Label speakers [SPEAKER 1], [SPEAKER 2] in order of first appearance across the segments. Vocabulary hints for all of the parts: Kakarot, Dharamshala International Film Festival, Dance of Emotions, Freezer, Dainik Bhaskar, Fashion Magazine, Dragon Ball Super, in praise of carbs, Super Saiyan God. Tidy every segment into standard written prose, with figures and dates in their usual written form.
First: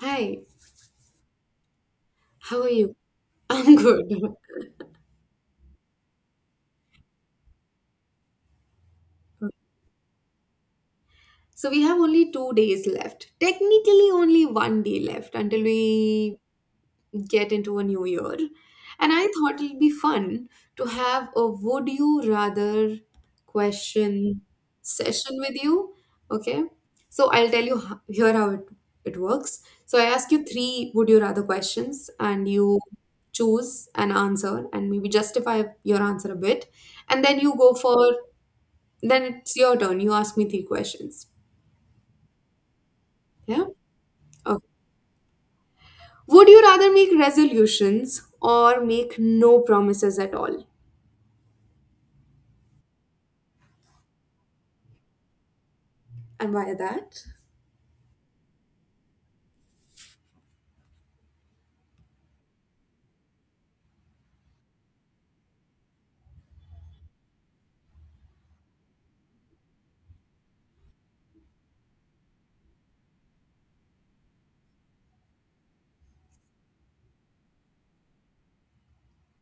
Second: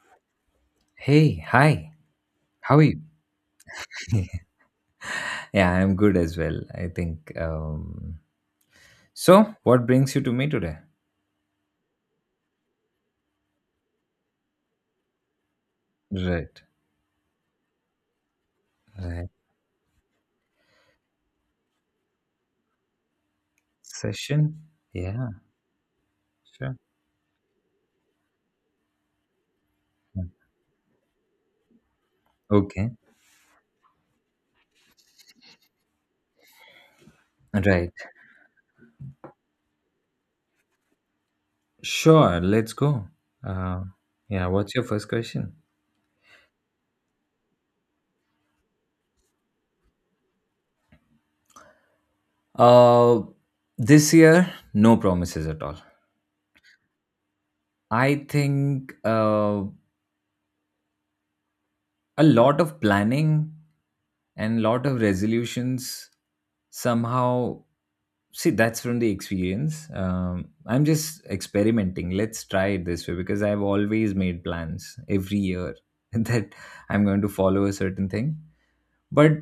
[SPEAKER 1] Hi,
[SPEAKER 2] Hey, hi.
[SPEAKER 1] how are
[SPEAKER 2] How are
[SPEAKER 1] you?
[SPEAKER 2] you?
[SPEAKER 1] I'm good.
[SPEAKER 2] Yeah, I'm good as well. I think. So, what brings you to me today?
[SPEAKER 1] So we have only 2 days left. Technically, only one day left until we
[SPEAKER 2] Right.
[SPEAKER 1] get into a new year. And I
[SPEAKER 2] Right.
[SPEAKER 1] thought it'd be fun to have a would you rather question
[SPEAKER 2] Session? Yeah,
[SPEAKER 1] session with you. Okay.
[SPEAKER 2] sure.
[SPEAKER 1] So I'll tell you here how it works. So I ask you three would you rather questions, and you
[SPEAKER 2] Okay.
[SPEAKER 1] choose an answer and maybe justify your answer a bit. And then you go
[SPEAKER 2] Right.
[SPEAKER 1] for Then it's your turn. You ask me three questions.
[SPEAKER 2] Sure. Let's go.
[SPEAKER 1] Yeah?
[SPEAKER 2] Uh, yeah,
[SPEAKER 1] Okay.
[SPEAKER 2] what's your first question?
[SPEAKER 1] Would you rather make resolutions or make no promises at all?
[SPEAKER 2] Uh, this year, no promises at all.
[SPEAKER 1] And why that?
[SPEAKER 2] I think. A lot of planning and lot of resolutions somehow, see, that's from the experience. I'm just experimenting. Let's try it this way because I've always made plans every year that I'm going to follow a certain thing, but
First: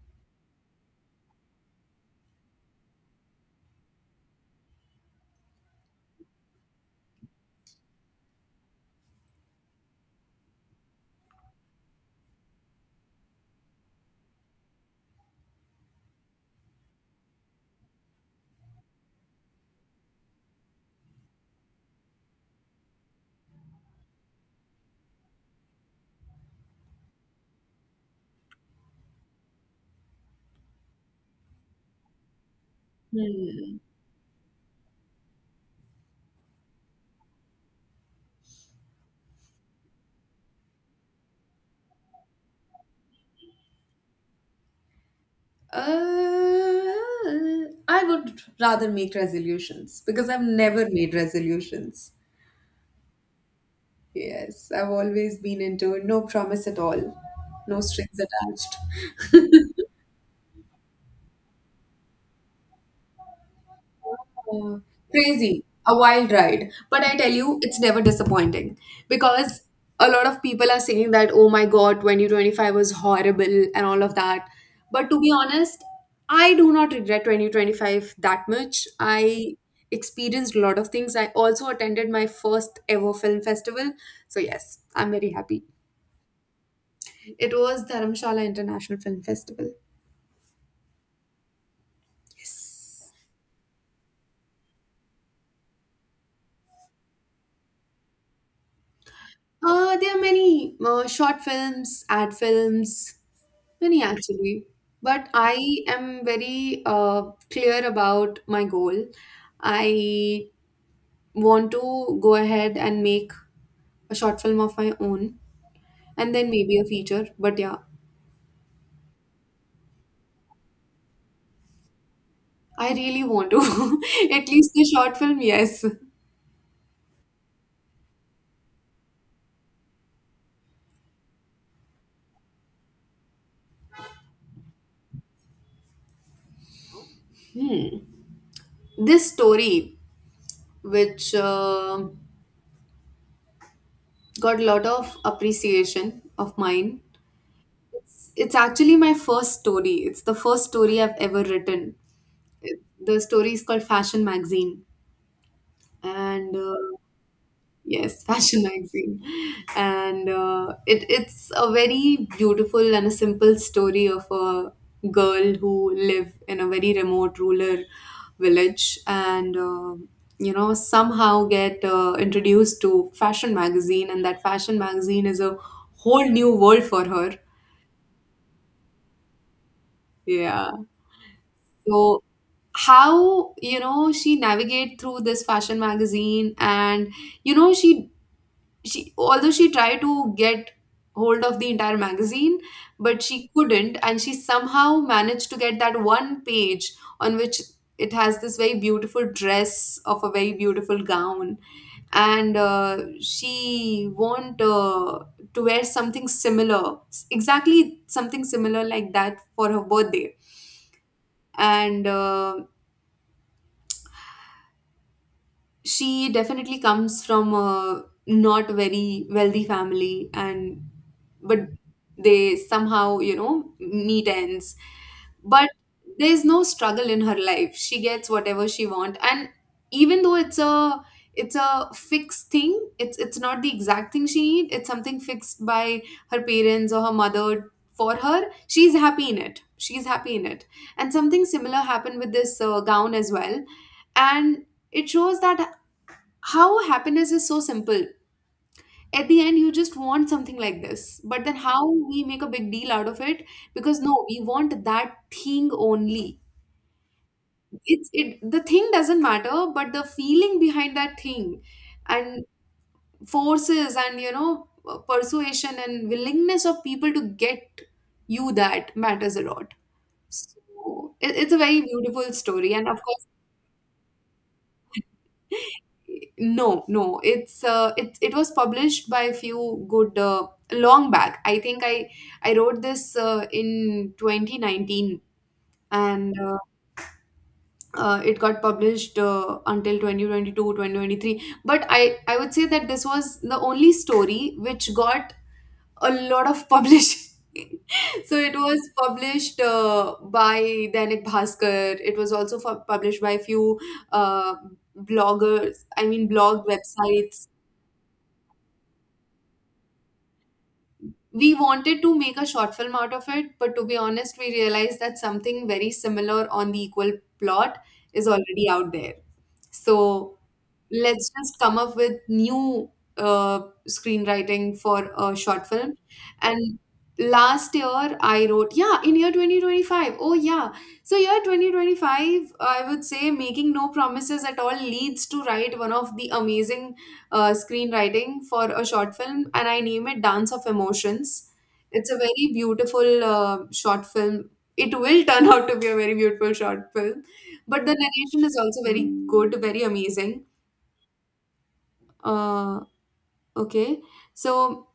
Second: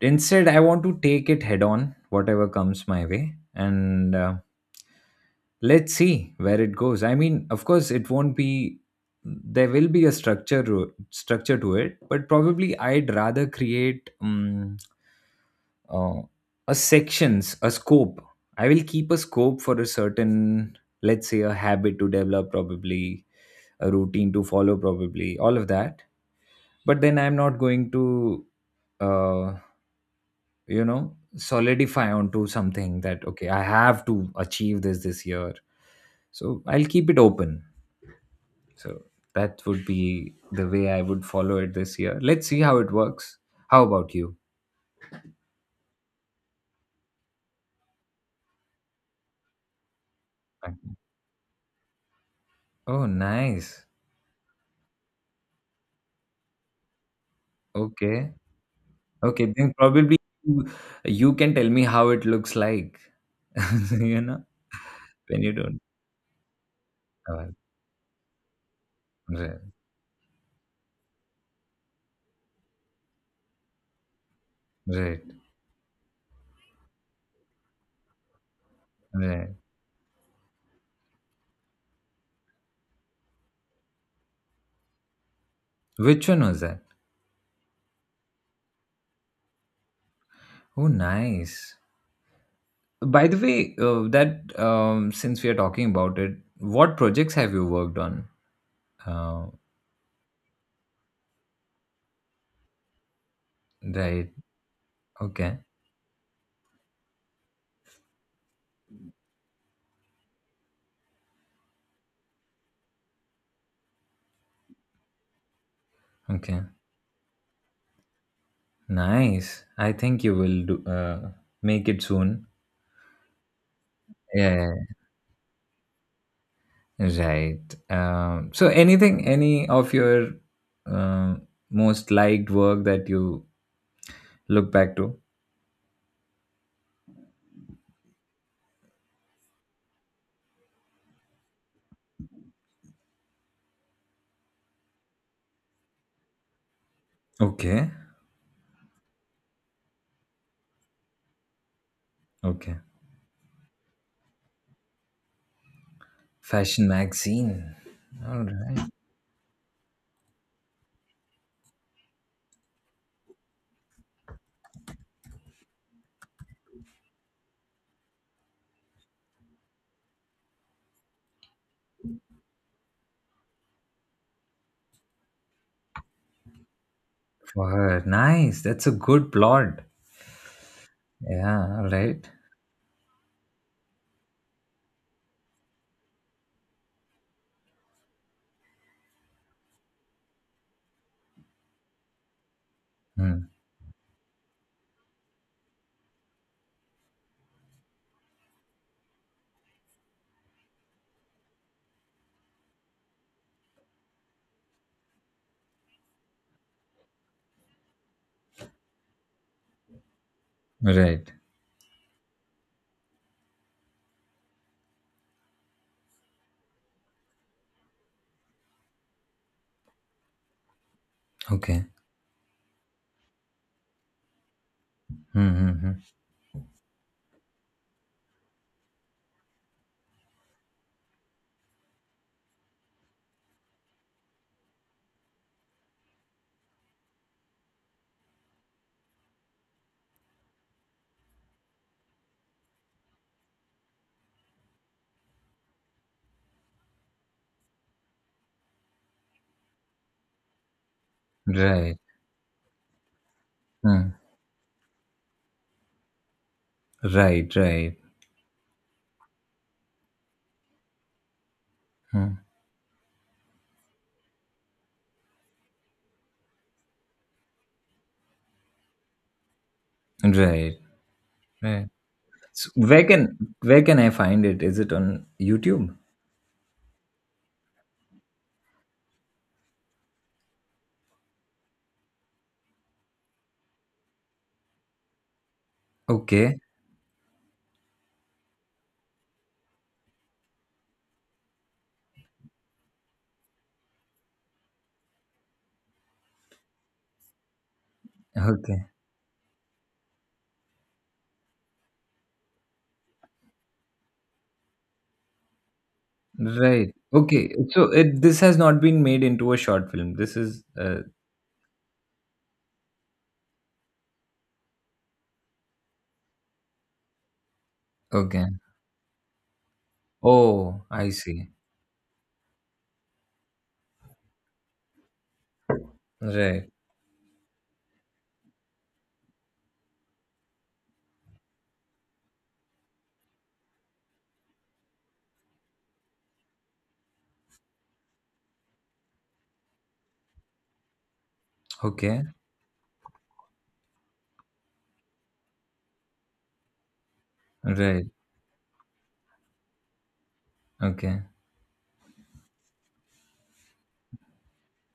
[SPEAKER 2] instead I want to take it head on, whatever comes my way. And let's see where it goes. I mean, of course, it won't be there will be a structure structure to it. But probably I'd rather create uh, a sections a scope. I will keep a scope for a certain, let's say, a habit to develop probably, a routine to follow probably, all of that. But then I'm not going to uh, you know, solidify onto something that okay,
[SPEAKER 1] Hmm.
[SPEAKER 2] I have to achieve this year. So I'll keep it open. So that would be the way I would follow it this year. Let's see how it works. How about you?
[SPEAKER 1] Uh, I would rather make resolutions because I've never made resolutions.
[SPEAKER 2] Oh, nice.
[SPEAKER 1] Yes, I've always been into no promise at all, no strings
[SPEAKER 2] Okay.
[SPEAKER 1] attached.
[SPEAKER 2] Okay. Then probably you, you can tell me how it looks like, you know,
[SPEAKER 1] Yeah.
[SPEAKER 2] when you
[SPEAKER 1] Crazy,
[SPEAKER 2] don't.
[SPEAKER 1] a wild ride. But I tell
[SPEAKER 2] Oh,
[SPEAKER 1] you, it's never disappointing
[SPEAKER 2] right.
[SPEAKER 1] because a lot of people are saying that, oh my God, 2025 was horrible and all of that. But to
[SPEAKER 2] Right.
[SPEAKER 1] be honest, I do not regret 2025 that much.
[SPEAKER 2] Right.
[SPEAKER 1] I experienced a lot of things. I also attended my first ever film festival. So, yes, I'm very happy.
[SPEAKER 2] Which one was that?
[SPEAKER 1] It was Dharamshala International Film Festival.
[SPEAKER 2] Oh, nice. By the way, that since we are talking about it, what projects have you worked on? Uh,
[SPEAKER 1] There are many short films, ad films, many
[SPEAKER 2] right.
[SPEAKER 1] actually, but
[SPEAKER 2] Okay.
[SPEAKER 1] I am very clear about my goal. I want to go ahead and make a short film of my own and then
[SPEAKER 2] Okay.
[SPEAKER 1] maybe a feature. But yeah,
[SPEAKER 2] Nice. I think you will do make it soon.
[SPEAKER 1] I really want to. At least
[SPEAKER 2] Yeah,
[SPEAKER 1] the short film, yes.
[SPEAKER 2] right. So anything, any of your uh, most liked work that you look back to?
[SPEAKER 1] This story, which got a lot of appreciation of mine,
[SPEAKER 2] Okay.
[SPEAKER 1] it's actually my first story. It's the first story I've ever written.
[SPEAKER 2] Okay.
[SPEAKER 1] The story is called Fashion Magazine and
[SPEAKER 2] Fashion magazine.
[SPEAKER 1] yes,
[SPEAKER 2] All
[SPEAKER 1] fashion
[SPEAKER 2] right.
[SPEAKER 1] magazine, and it's a very beautiful and a simple story of a girl who live in a very remote rural village, and somehow get introduced to fashion magazine, and that fashion magazine is a whole new world for her.
[SPEAKER 2] For her. Nice. That's a good plot.
[SPEAKER 1] Yeah.
[SPEAKER 2] Yeah. All
[SPEAKER 1] So
[SPEAKER 2] right.
[SPEAKER 1] how she navigate through this fashion magazine, and you know she she although she tried to get hold of the entire magazine, but
[SPEAKER 2] Hmm.
[SPEAKER 1] she couldn't, and she somehow managed to get that one page on which it has this very beautiful dress of a very beautiful gown, and she want to wear something similar exactly something similar like that for her birthday,
[SPEAKER 2] Right.
[SPEAKER 1] and she definitely comes from a not very wealthy family, and but
[SPEAKER 2] Okay.
[SPEAKER 1] they somehow meet ends,
[SPEAKER 2] Hmm.
[SPEAKER 1] but
[SPEAKER 2] Hmm. Hmm.
[SPEAKER 1] there's no struggle in her life. She gets whatever she want. And even though it's a fixed thing, it's not the exact thing she need, it's something fixed by her parents or her mother for her. She's happy in it, she's happy in it, and something similar happened with this gown as well, and it shows that how happiness is so simple. At the end, you just want something like this, but then how
[SPEAKER 2] Right.
[SPEAKER 1] we make a big deal out of it because,
[SPEAKER 2] Hmm.
[SPEAKER 1] no, we want that thing only.
[SPEAKER 2] Right. Right.
[SPEAKER 1] It's it The thing doesn't matter, but the feeling behind that thing
[SPEAKER 2] Hmm.
[SPEAKER 1] and forces and persuasion and willingness of people to get you, that matters a lot.
[SPEAKER 2] Right.
[SPEAKER 1] So it's a very
[SPEAKER 2] Right.
[SPEAKER 1] beautiful
[SPEAKER 2] So
[SPEAKER 1] story, and of
[SPEAKER 2] where
[SPEAKER 1] course,
[SPEAKER 2] can where can I find it? Is it on YouTube?
[SPEAKER 1] no, no, it was published by a few good long back. I think I wrote this in 2019, and
[SPEAKER 2] Okay,
[SPEAKER 1] it got published until 2022, 2023. But I would say that this was the only story which got a lot of publishing. So it was
[SPEAKER 2] okay,
[SPEAKER 1] published by Dainik Bhaskar. It was also published by a few uh, bloggers, I mean blog
[SPEAKER 2] right.
[SPEAKER 1] websites.
[SPEAKER 2] Okay, so it this has not been made into a short film. This is
[SPEAKER 1] We wanted to make a short film out of it, but to be honest, we realized that something very similar on the equal plot is
[SPEAKER 2] okay.
[SPEAKER 1] already out there. So
[SPEAKER 2] Oh, I
[SPEAKER 1] let's
[SPEAKER 2] see.
[SPEAKER 1] just come up with new uh, screenwriting for a short film.
[SPEAKER 2] Right.
[SPEAKER 1] And last year, I wrote, yeah, in year 2025. Oh, yeah. So, year 2025, I would say making no promises at all leads to write one of the amazing screenwriting for a short film, and I name it Dance of Emotions. It's a
[SPEAKER 2] Okay.
[SPEAKER 1] very beautiful short film. It will turn out to be a very beautiful short film, but the
[SPEAKER 2] Right.
[SPEAKER 1] narration is also very good, very amazing.
[SPEAKER 2] Okay.
[SPEAKER 1] Uh, okay, so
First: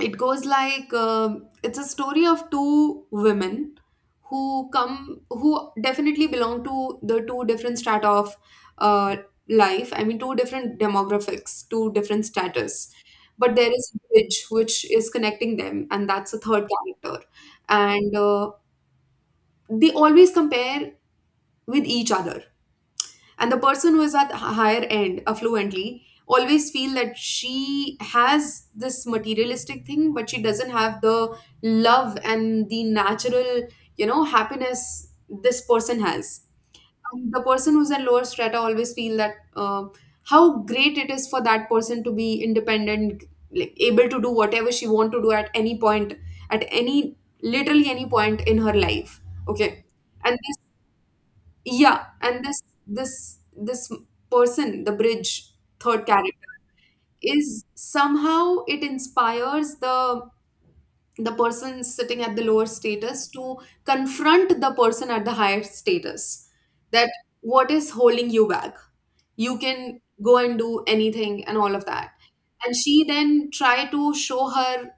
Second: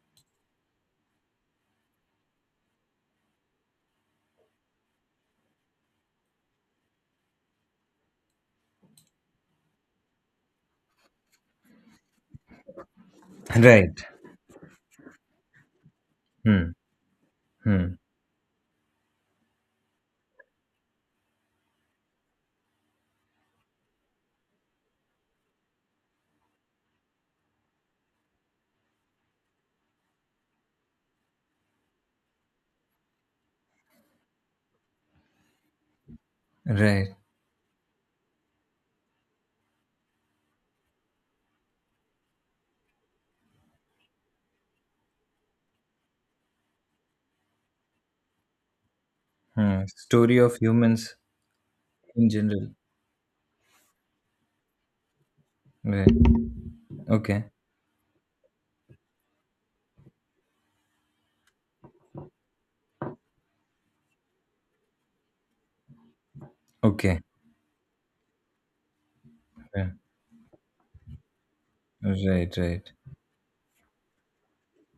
[SPEAKER 1] it goes like, um, it's a story of two women who come, who definitely belong to the two different strata of uh, life. I mean, two different demographics, two different status, but there is
[SPEAKER 2] Right.
[SPEAKER 1] a bridge which is connecting them, and that's the third
[SPEAKER 2] Hmm.
[SPEAKER 1] character.
[SPEAKER 2] Hmm.
[SPEAKER 1] And they always compare with each other, and the person who is at higher end affluently always feel that she has this materialistic thing, but she doesn't have the love and the natural, happiness this person has.
[SPEAKER 2] Right.
[SPEAKER 1] And the person who's at lower strata always feel that how great it is for that person to be independent, like able to do whatever she want to do at any point, at any, literally any point in her life. Okay.
[SPEAKER 2] Hmm.
[SPEAKER 1] And
[SPEAKER 2] Story of humans
[SPEAKER 1] yeah,
[SPEAKER 2] in
[SPEAKER 1] and this
[SPEAKER 2] general.
[SPEAKER 1] this this person, the bridge, third
[SPEAKER 2] Right.
[SPEAKER 1] character,
[SPEAKER 2] Okay.
[SPEAKER 1] is somehow it inspires the person sitting at the lower status to confront the person at the higher status. That,
[SPEAKER 2] Okay.
[SPEAKER 1] what is holding you back? You
[SPEAKER 2] Yeah.
[SPEAKER 1] can go and do anything and all of that.
[SPEAKER 2] Right.
[SPEAKER 1] And
[SPEAKER 2] Right.
[SPEAKER 1] she then try to show her,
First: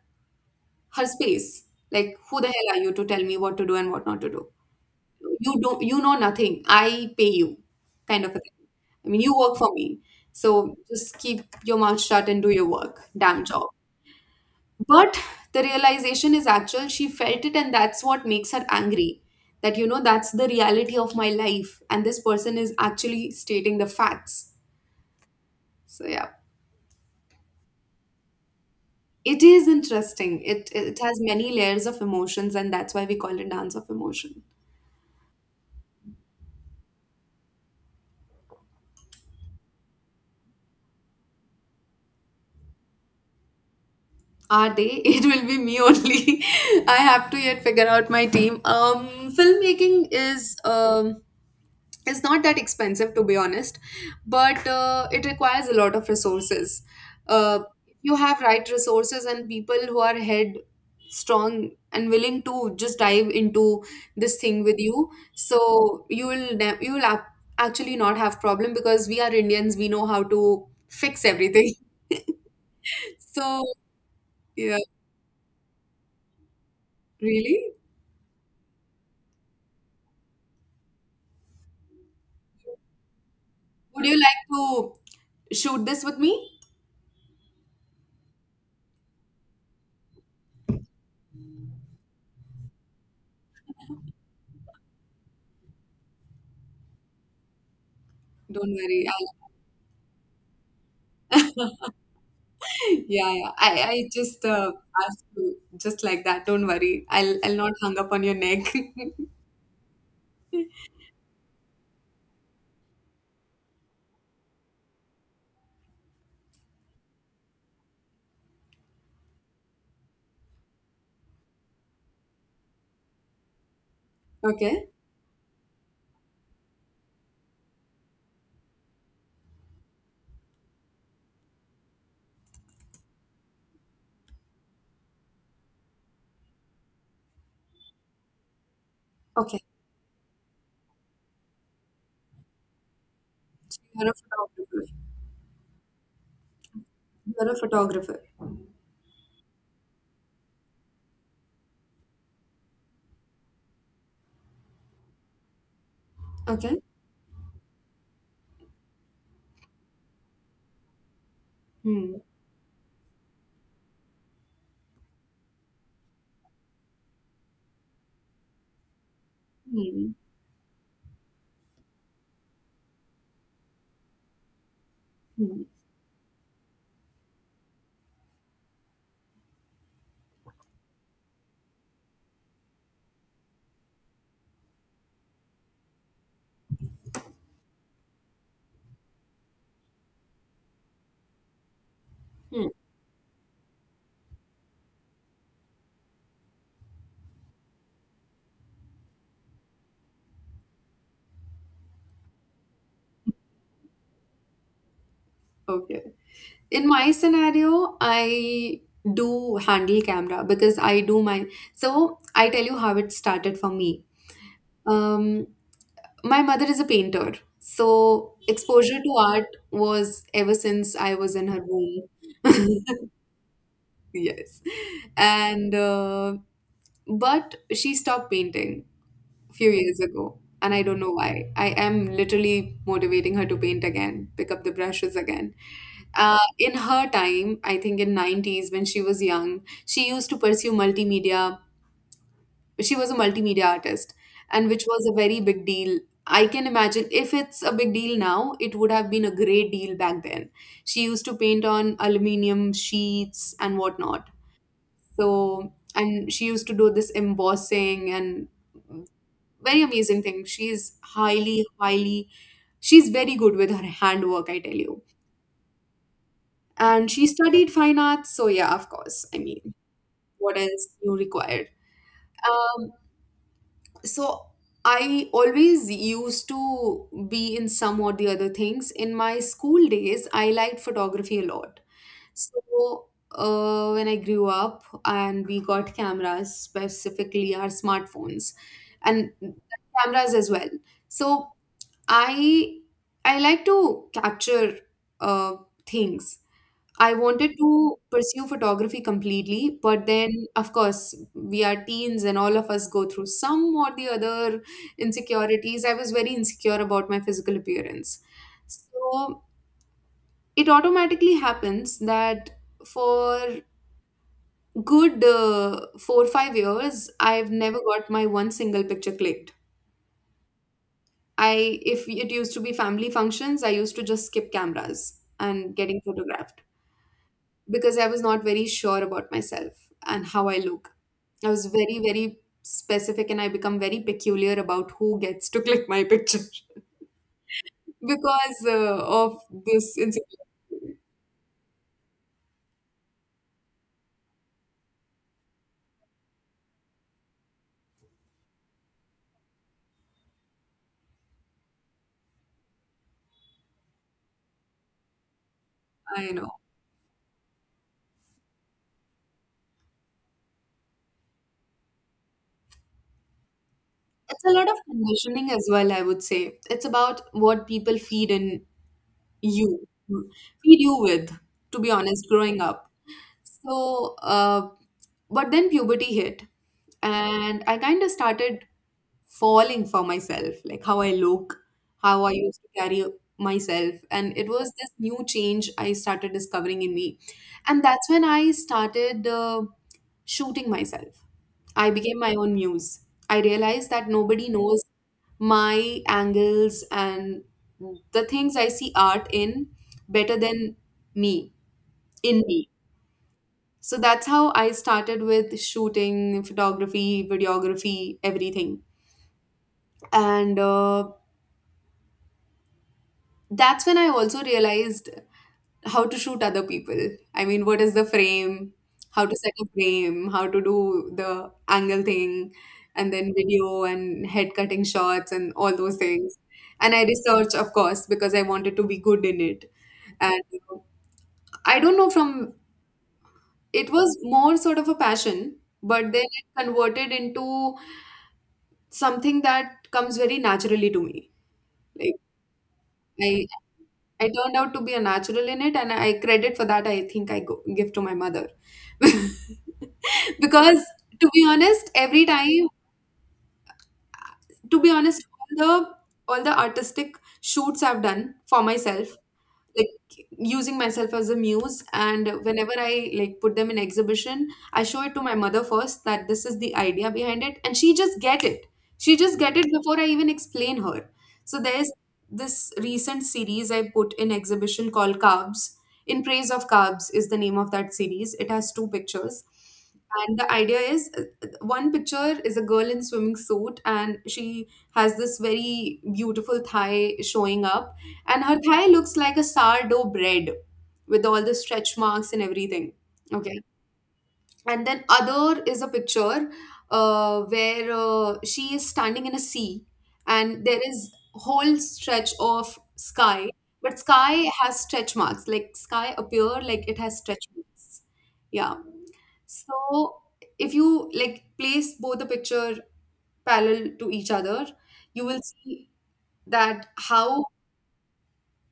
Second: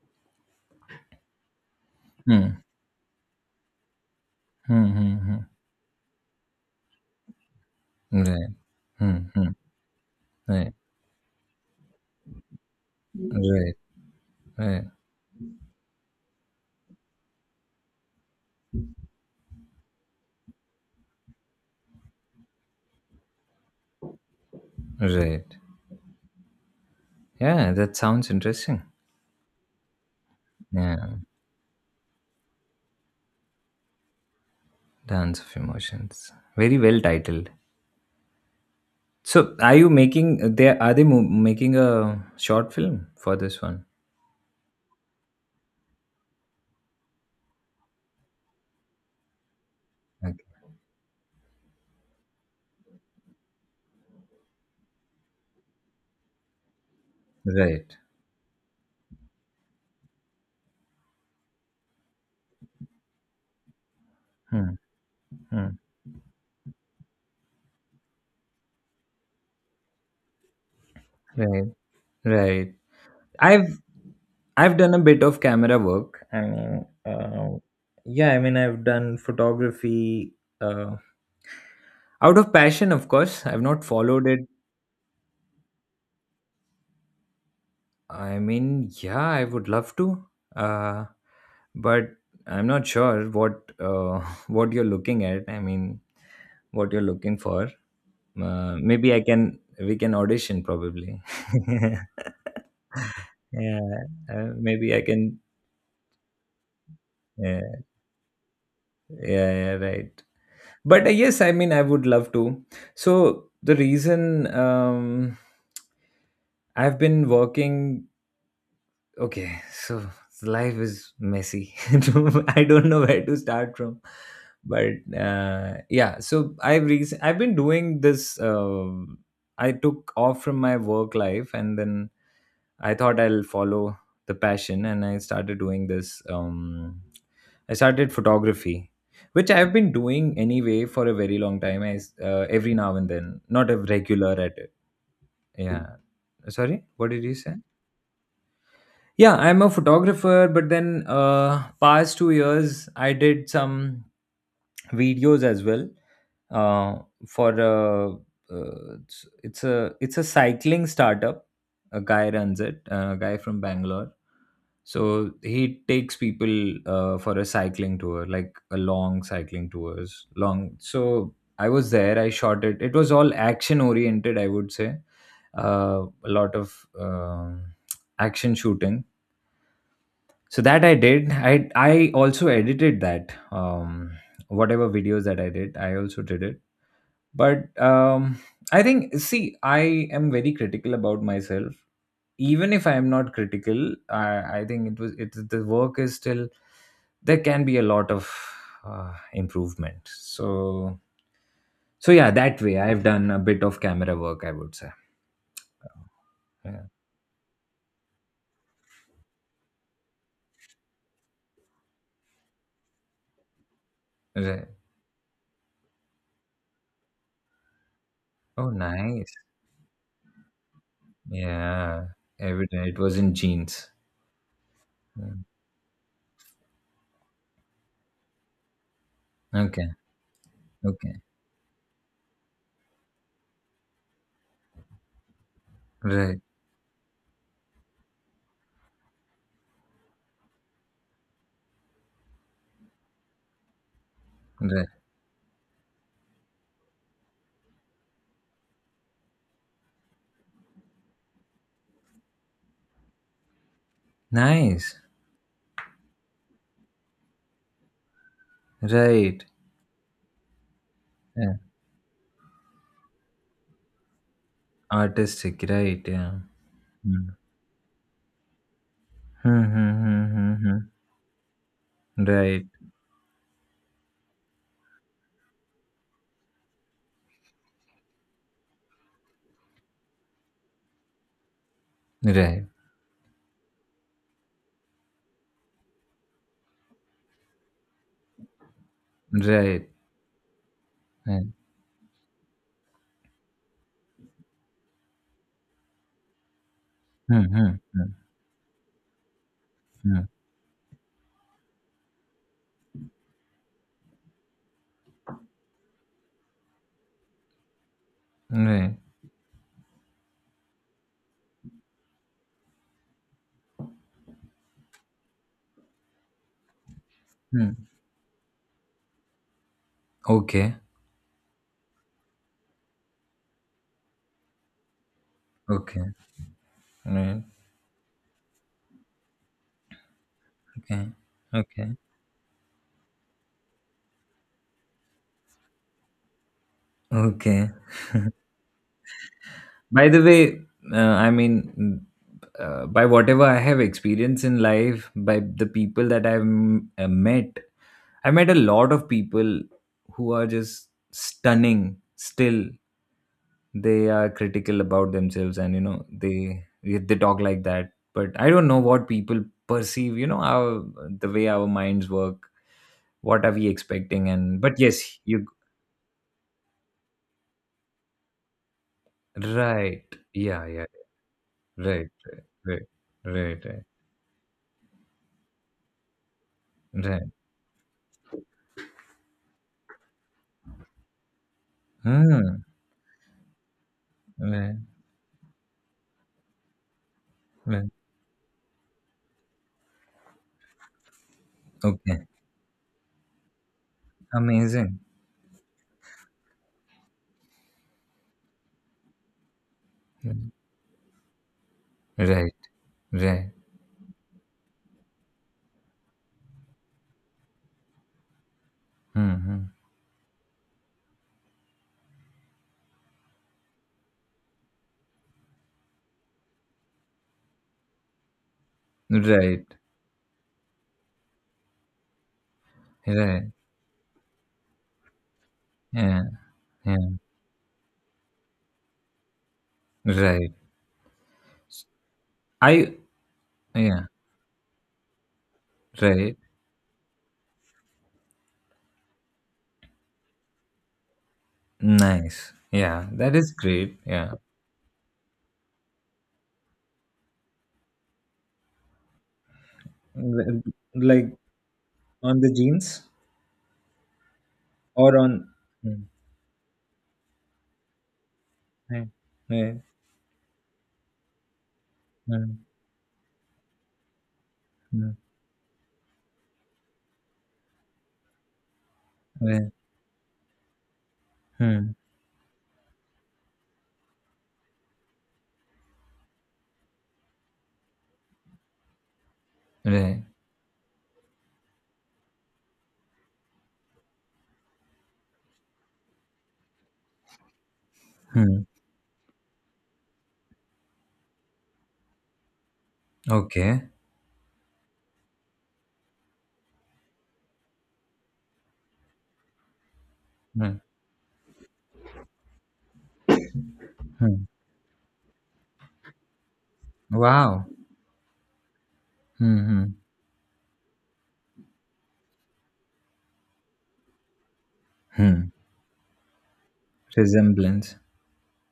[SPEAKER 1] her space. Like, who the
[SPEAKER 2] Hmm.
[SPEAKER 1] hell are you to tell me what to do and what not to do?
[SPEAKER 2] Hmm. Hmm. Hmm.
[SPEAKER 1] You don't, you know nothing. I pay you, kind of a
[SPEAKER 2] Right.
[SPEAKER 1] thing. I
[SPEAKER 2] Hmm.
[SPEAKER 1] mean, you
[SPEAKER 2] Hmm.
[SPEAKER 1] work for me,
[SPEAKER 2] Right.
[SPEAKER 1] so just keep your mouth shut and do your work damn job.
[SPEAKER 2] Right. Right.
[SPEAKER 1] But the realization is actual, she felt it, and that's what makes her angry. That's the reality of my life, and this person is actually stating the facts.
[SPEAKER 2] Right.
[SPEAKER 1] So yeah,
[SPEAKER 2] Yeah, that sounds interesting.
[SPEAKER 1] it is interesting. It
[SPEAKER 2] Yeah,
[SPEAKER 1] has many layers of emotions, and that's why we call it dance of emotion.
[SPEAKER 2] Dance of Emotions. Very well titled. So, are you making they are making a short film for this one?
[SPEAKER 1] Are they? It will be me only. I have to yet figure out my team. Filmmaking
[SPEAKER 2] Okay.
[SPEAKER 1] is, um, is not that expensive, to be honest, but it requires a lot of resources. Uh,
[SPEAKER 2] Right.
[SPEAKER 1] you have right resources and people who are head strong and willing to just dive into this thing
[SPEAKER 2] Hmm.
[SPEAKER 1] with you.
[SPEAKER 2] Hmm.
[SPEAKER 1] So you will actually not have problem because we are Indians. We know how to fix
[SPEAKER 2] Right.
[SPEAKER 1] everything.
[SPEAKER 2] Right.
[SPEAKER 1] So
[SPEAKER 2] I've I've
[SPEAKER 1] yeah,
[SPEAKER 2] done a bit of camera work. I mean,
[SPEAKER 1] really.
[SPEAKER 2] yeah. I mean, I've done photography. Uh, Out of passion, of course. I've not
[SPEAKER 1] Would you
[SPEAKER 2] followed
[SPEAKER 1] like
[SPEAKER 2] it
[SPEAKER 1] to shoot this with me?
[SPEAKER 2] I mean, yeah, I would love to, uh, but I'm not sure what what you're looking at. I mean, what you're looking for.
[SPEAKER 1] Don't worry.
[SPEAKER 2] Maybe I
[SPEAKER 1] I'll,
[SPEAKER 2] can we can audition probably.
[SPEAKER 1] yeah, yeah. I,
[SPEAKER 2] yeah,
[SPEAKER 1] I just
[SPEAKER 2] maybe I
[SPEAKER 1] asked
[SPEAKER 2] can.
[SPEAKER 1] you just like that. Don't worry. I'll not
[SPEAKER 2] Yeah,
[SPEAKER 1] hung up on your neck.
[SPEAKER 2] yeah, yeah, right. But yes, I mean, I would love to. So the reason I've been working okay so life is messy I don't know where to start from.
[SPEAKER 1] Okay.
[SPEAKER 2] But yeah, so I've been doing this I took off from my work life and then I thought I'll follow the passion and I started doing this I started photography, which
[SPEAKER 1] Okay.
[SPEAKER 2] I've been doing anyway for a very long time I s every now and then, not a
[SPEAKER 1] You're a
[SPEAKER 2] regular at it.
[SPEAKER 1] photographer.
[SPEAKER 2] Yeah. Sorry, what did you
[SPEAKER 1] You're
[SPEAKER 2] say?
[SPEAKER 1] a photographer.
[SPEAKER 2] Yeah, I'm a photographer, but then past 2 years I did some videos as well.
[SPEAKER 1] Okay.
[SPEAKER 2] Uh, for it's a cycling startup. A
[SPEAKER 1] Hmm.
[SPEAKER 2] guy runs it. A guy from Bangalore. So he takes people for a cycling tour, like a long cycling
[SPEAKER 1] Hmm.
[SPEAKER 2] tours, long. So I was there. I shot it. It was all action oriented, I would say.
[SPEAKER 1] Hmm.
[SPEAKER 2] A lot of action shooting. So that I did I also edited that whatever videos that I did I also did it. But um I think, see, I am very critical about myself.
[SPEAKER 1] Hmm.
[SPEAKER 2] Even if I am not critical, i I think it was it the work is still there can be a lot of improvement. So yeah, that way I've done a bit of camera work, I would say.
[SPEAKER 1] Okay.
[SPEAKER 2] Yeah.
[SPEAKER 1] In my scenario, I do handle camera because I do my so I tell you how it started for me.
[SPEAKER 2] Right.
[SPEAKER 1] Um, My mother is a painter, so
[SPEAKER 2] Oh,
[SPEAKER 1] exposure to
[SPEAKER 2] nice.
[SPEAKER 1] art was ever since I was in her
[SPEAKER 2] Yeah.
[SPEAKER 1] womb.
[SPEAKER 2] Every day it was in jeans.
[SPEAKER 1] Yes.
[SPEAKER 2] Mm.
[SPEAKER 1] And but she stopped painting a few
[SPEAKER 2] Okay,
[SPEAKER 1] years ago, and I don't know
[SPEAKER 2] okay.
[SPEAKER 1] why. I am literally motivating her to paint again, pick up the brushes again.
[SPEAKER 2] Right,
[SPEAKER 1] In her time, I think in 90s when she was young, she used to pursue multimedia. She was a multimedia artist, and which
[SPEAKER 2] right.
[SPEAKER 1] was a very big deal. I can imagine if it's a big deal now, it would have been a great deal back then. She used to paint on aluminum sheets and whatnot.
[SPEAKER 2] Nice.
[SPEAKER 1] So, and she used to do this embossing and
[SPEAKER 2] Right.
[SPEAKER 1] very amazing thing. She's
[SPEAKER 2] Yeah.
[SPEAKER 1] highly highly She's very good with her handwork, I tell you.
[SPEAKER 2] Artistic, right, yeah.
[SPEAKER 1] And she
[SPEAKER 2] Hmm.
[SPEAKER 1] studied fine arts, so yeah, of course, I
[SPEAKER 2] Hmm,
[SPEAKER 1] mean,
[SPEAKER 2] hmm, hmm, hmm,
[SPEAKER 1] what
[SPEAKER 2] hmm.
[SPEAKER 1] else you required?
[SPEAKER 2] Right,
[SPEAKER 1] So I always used to be in some or the other things. In my school days, I liked photography a lot.
[SPEAKER 2] right,
[SPEAKER 1] So when I grew up and we got cameras, specifically our smartphones, and
[SPEAKER 2] right.
[SPEAKER 1] cameras as well. So
[SPEAKER 2] Right.
[SPEAKER 1] I I like to capture uh, things. I
[SPEAKER 2] Hmm,
[SPEAKER 1] wanted
[SPEAKER 2] hmm,
[SPEAKER 1] to
[SPEAKER 2] hmm,
[SPEAKER 1] pursue photography completely, but
[SPEAKER 2] hmm.
[SPEAKER 1] then, of course, we are teens and all of us go through some or the other insecurities. I was very insecure about my physical appearance.
[SPEAKER 2] Right.
[SPEAKER 1] So it automatically happens that for good 4 or 5 years, I've
[SPEAKER 2] Hmm.
[SPEAKER 1] never got my one single picture clicked.
[SPEAKER 2] Okay,
[SPEAKER 1] I If it used to be family functions, I used to just skip cameras and getting
[SPEAKER 2] okay.
[SPEAKER 1] photographed,
[SPEAKER 2] Right.
[SPEAKER 1] because I was not very sure about myself and how I look.
[SPEAKER 2] Okay.
[SPEAKER 1] I was
[SPEAKER 2] Okay.
[SPEAKER 1] very, very specific, and I become very peculiar about who gets to click my picture.
[SPEAKER 2] Okay.
[SPEAKER 1] Because of this
[SPEAKER 2] By the
[SPEAKER 1] insecurity.
[SPEAKER 2] way, uh, I mean, by whatever I have experienced in life, by the people that I've met, I met a lot of people who are just stunning. Still, they are critical about themselves, and you know
[SPEAKER 1] I know.
[SPEAKER 2] they talk like that. But I don't know what people perceive. You know our the way our minds work. What are we expecting?
[SPEAKER 1] It's a
[SPEAKER 2] And
[SPEAKER 1] lot of
[SPEAKER 2] but yes, you
[SPEAKER 1] conditioning as well, I would say. It's about what people feed in you
[SPEAKER 2] right. Yeah,
[SPEAKER 1] feed
[SPEAKER 2] yeah.
[SPEAKER 1] you with. To be
[SPEAKER 2] Right,
[SPEAKER 1] honest,
[SPEAKER 2] right,
[SPEAKER 1] growing
[SPEAKER 2] right,
[SPEAKER 1] up,
[SPEAKER 2] right, right.
[SPEAKER 1] so uh, but then puberty hit,
[SPEAKER 2] Right.
[SPEAKER 1] and I kind of started falling for myself, like how I look, how I used
[SPEAKER 2] Hmm.
[SPEAKER 1] to carry myself, and it was
[SPEAKER 2] Right,
[SPEAKER 1] this new change I started discovering in me. And
[SPEAKER 2] right.
[SPEAKER 1] that's when I started shooting myself. I became
[SPEAKER 2] Okay.
[SPEAKER 1] my own muse. I realized that nobody knows
[SPEAKER 2] Amazing.
[SPEAKER 1] my angles and the things I see art in better
[SPEAKER 2] Hmm.
[SPEAKER 1] than me, in
[SPEAKER 2] Right,
[SPEAKER 1] me.
[SPEAKER 2] right.
[SPEAKER 1] So that's how I started with shooting, photography, videography, everything.
[SPEAKER 2] Hmm. Hmm.
[SPEAKER 1] And That's when I also realized how to shoot other people. I mean, what is the frame, how to set a
[SPEAKER 2] Right,
[SPEAKER 1] frame, how to do the angle thing, and then
[SPEAKER 2] right.
[SPEAKER 1] video and head cutting shots and all those
[SPEAKER 2] Yeah.
[SPEAKER 1] things. And
[SPEAKER 2] Yeah.
[SPEAKER 1] I researched, of course, because I wanted to be good in it. And
[SPEAKER 2] Right.
[SPEAKER 1] I don't know, from
[SPEAKER 2] I
[SPEAKER 1] it
[SPEAKER 2] yeah,
[SPEAKER 1] was more sort of a passion, but then
[SPEAKER 2] right.
[SPEAKER 1] it converted into something that comes very naturally to me. Like
[SPEAKER 2] Nice. Yeah, that
[SPEAKER 1] I,
[SPEAKER 2] is great.
[SPEAKER 1] I
[SPEAKER 2] Yeah.
[SPEAKER 1] turned out to be a natural in it, and I credit for that. I think I go, give to my mother,
[SPEAKER 2] L-
[SPEAKER 1] because
[SPEAKER 2] Like
[SPEAKER 1] to be honest, every
[SPEAKER 2] on the
[SPEAKER 1] time,
[SPEAKER 2] jeans
[SPEAKER 1] to be
[SPEAKER 2] or
[SPEAKER 1] honest,
[SPEAKER 2] on Hmm.
[SPEAKER 1] all the artistic shoots I've done for
[SPEAKER 2] Right.
[SPEAKER 1] myself,
[SPEAKER 2] Right.
[SPEAKER 1] like using myself as a muse, and
[SPEAKER 2] Hmm.
[SPEAKER 1] whenever I like put them in exhibition, I show
[SPEAKER 2] Hmm.
[SPEAKER 1] it to my mother first that this is the idea behind it, and she just get it. She just get it
[SPEAKER 2] Right.
[SPEAKER 1] before I even explain her. So
[SPEAKER 2] Hmm.
[SPEAKER 1] there's this recent series I put in exhibition called carbs. In praise of carbs is the name of that series. It has two pictures,
[SPEAKER 2] Right.
[SPEAKER 1] and the idea is one picture is a girl in swimming suit, and she has this very beautiful thigh showing up, and her
[SPEAKER 2] Hmm.
[SPEAKER 1] thigh looks like a sourdough bread with all the stretch marks and everything, okay?
[SPEAKER 2] Okay.
[SPEAKER 1] And then other is a picture where she is standing in a sea, and
[SPEAKER 2] Hmm.
[SPEAKER 1] there is whole stretch of sky, but
[SPEAKER 2] Hmm.
[SPEAKER 1] sky has stretch marks, like sky appear like it has stretch
[SPEAKER 2] Wow.
[SPEAKER 1] marks. Yeah.
[SPEAKER 2] Hmm. Hmm.
[SPEAKER 1] So if you like place both the picture parallel to each other, you
[SPEAKER 2] Hmm.
[SPEAKER 1] will see that how,
[SPEAKER 2] Resemblance.